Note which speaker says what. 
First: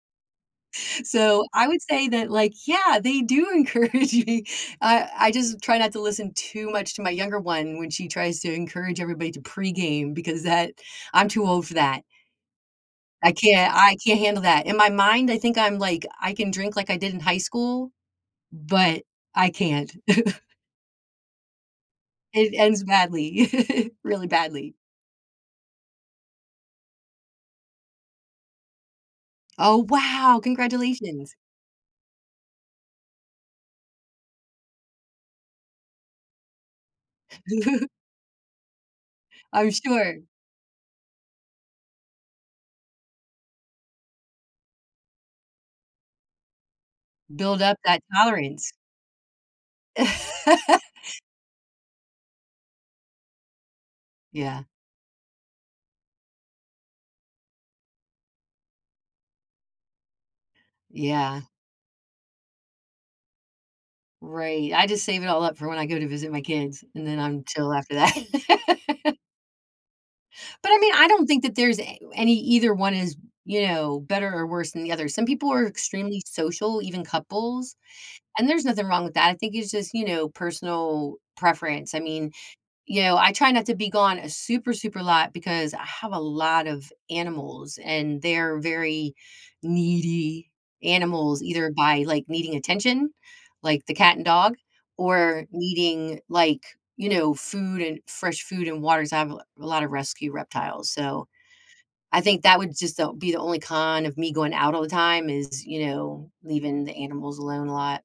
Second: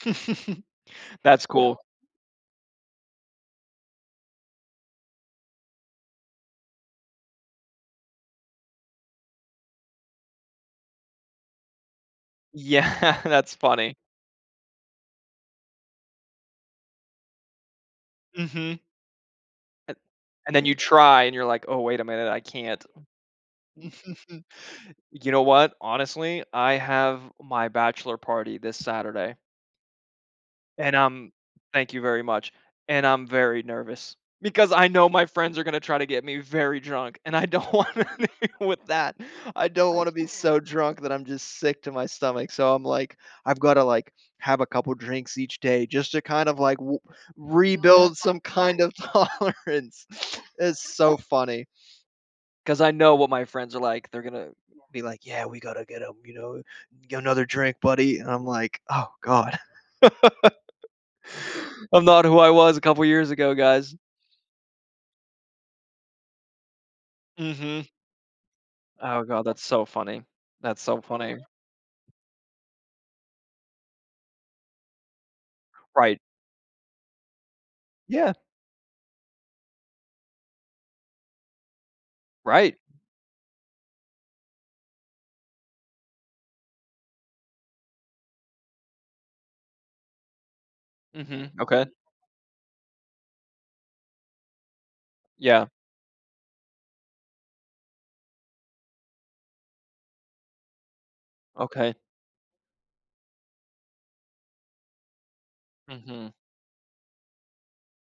Speaker 1: So,
Speaker 2: That's
Speaker 1: I
Speaker 2: cool.
Speaker 1: would say that, like, yeah, they do encourage me. I I just try not to listen too much to my younger one when she tries to encourage everybody to pregame because that I'm too old for that.
Speaker 2: Yeah.
Speaker 1: I
Speaker 2: That's
Speaker 1: can't
Speaker 2: funny.
Speaker 1: I can't handle that. In my mind, I think I'm like, I can drink like I did in high school,
Speaker 2: Mhm.
Speaker 1: but I can't.
Speaker 2: And and then you try, and you're like, "Oh, wait a minute. I
Speaker 1: It ends
Speaker 2: can't."
Speaker 1: badly, really badly.
Speaker 2: You know what? Honestly, I have my bachelor party this Saturday.
Speaker 1: Oh, wow!
Speaker 2: And I'm
Speaker 1: Congratulations.
Speaker 2: thank you very much. And I'm very nervous because I know my friends are gonna try to get me very drunk, and I don't want anything with that. I
Speaker 1: I'm
Speaker 2: don't wanna
Speaker 1: sure.
Speaker 2: be so drunk that I'm just sick to my stomach. So, I'm like, I've gotta, like, have a couple drinks each day just to kind of, like, wu
Speaker 1: Build up that
Speaker 2: rebuild some
Speaker 1: tolerance.
Speaker 2: kind of tolerance. It's so funny 'cause I know what my friends are like. They're gonna
Speaker 1: Yeah.
Speaker 2: be like, "Yeah. We gotta get him," you know, "Get another drink, buddy." And I'm like, "Oh god."
Speaker 1: Yeah.
Speaker 2: "I'm not who I was a couple years ago, guys."
Speaker 1: Right. I just save it all up for when I go to visit my kids, and then I'm chill
Speaker 2: Mhm.
Speaker 1: after that.
Speaker 2: Oh god. That's so funny,
Speaker 1: But, I
Speaker 2: that's
Speaker 1: mean,
Speaker 2: so
Speaker 1: I don't
Speaker 2: funny.
Speaker 1: think that there's a any either one is, you know, better or worse than the other. Some people are
Speaker 2: Right.
Speaker 1: extremely social, even couples,
Speaker 2: Yeah.
Speaker 1: and there's nothing wrong with that. I think it's just, you know, personal preference. I mean,
Speaker 2: Right.
Speaker 1: you know, I try not to be gone a super, super lot because I have a lot of animals, and they're very needy animals
Speaker 2: Mhm.
Speaker 1: either
Speaker 2: Okay.
Speaker 1: by, like, needing attention, like the cat and dog, or
Speaker 2: Yeah.
Speaker 1: needing, like, you know, food and fresh food and water 'cause I have a lot of rescue reptiles. So,
Speaker 2: Okay.
Speaker 1: I think that would just o be the only con of me going out all the time is, you know,
Speaker 2: Mhm.
Speaker 1: leaving the animals alone a lot.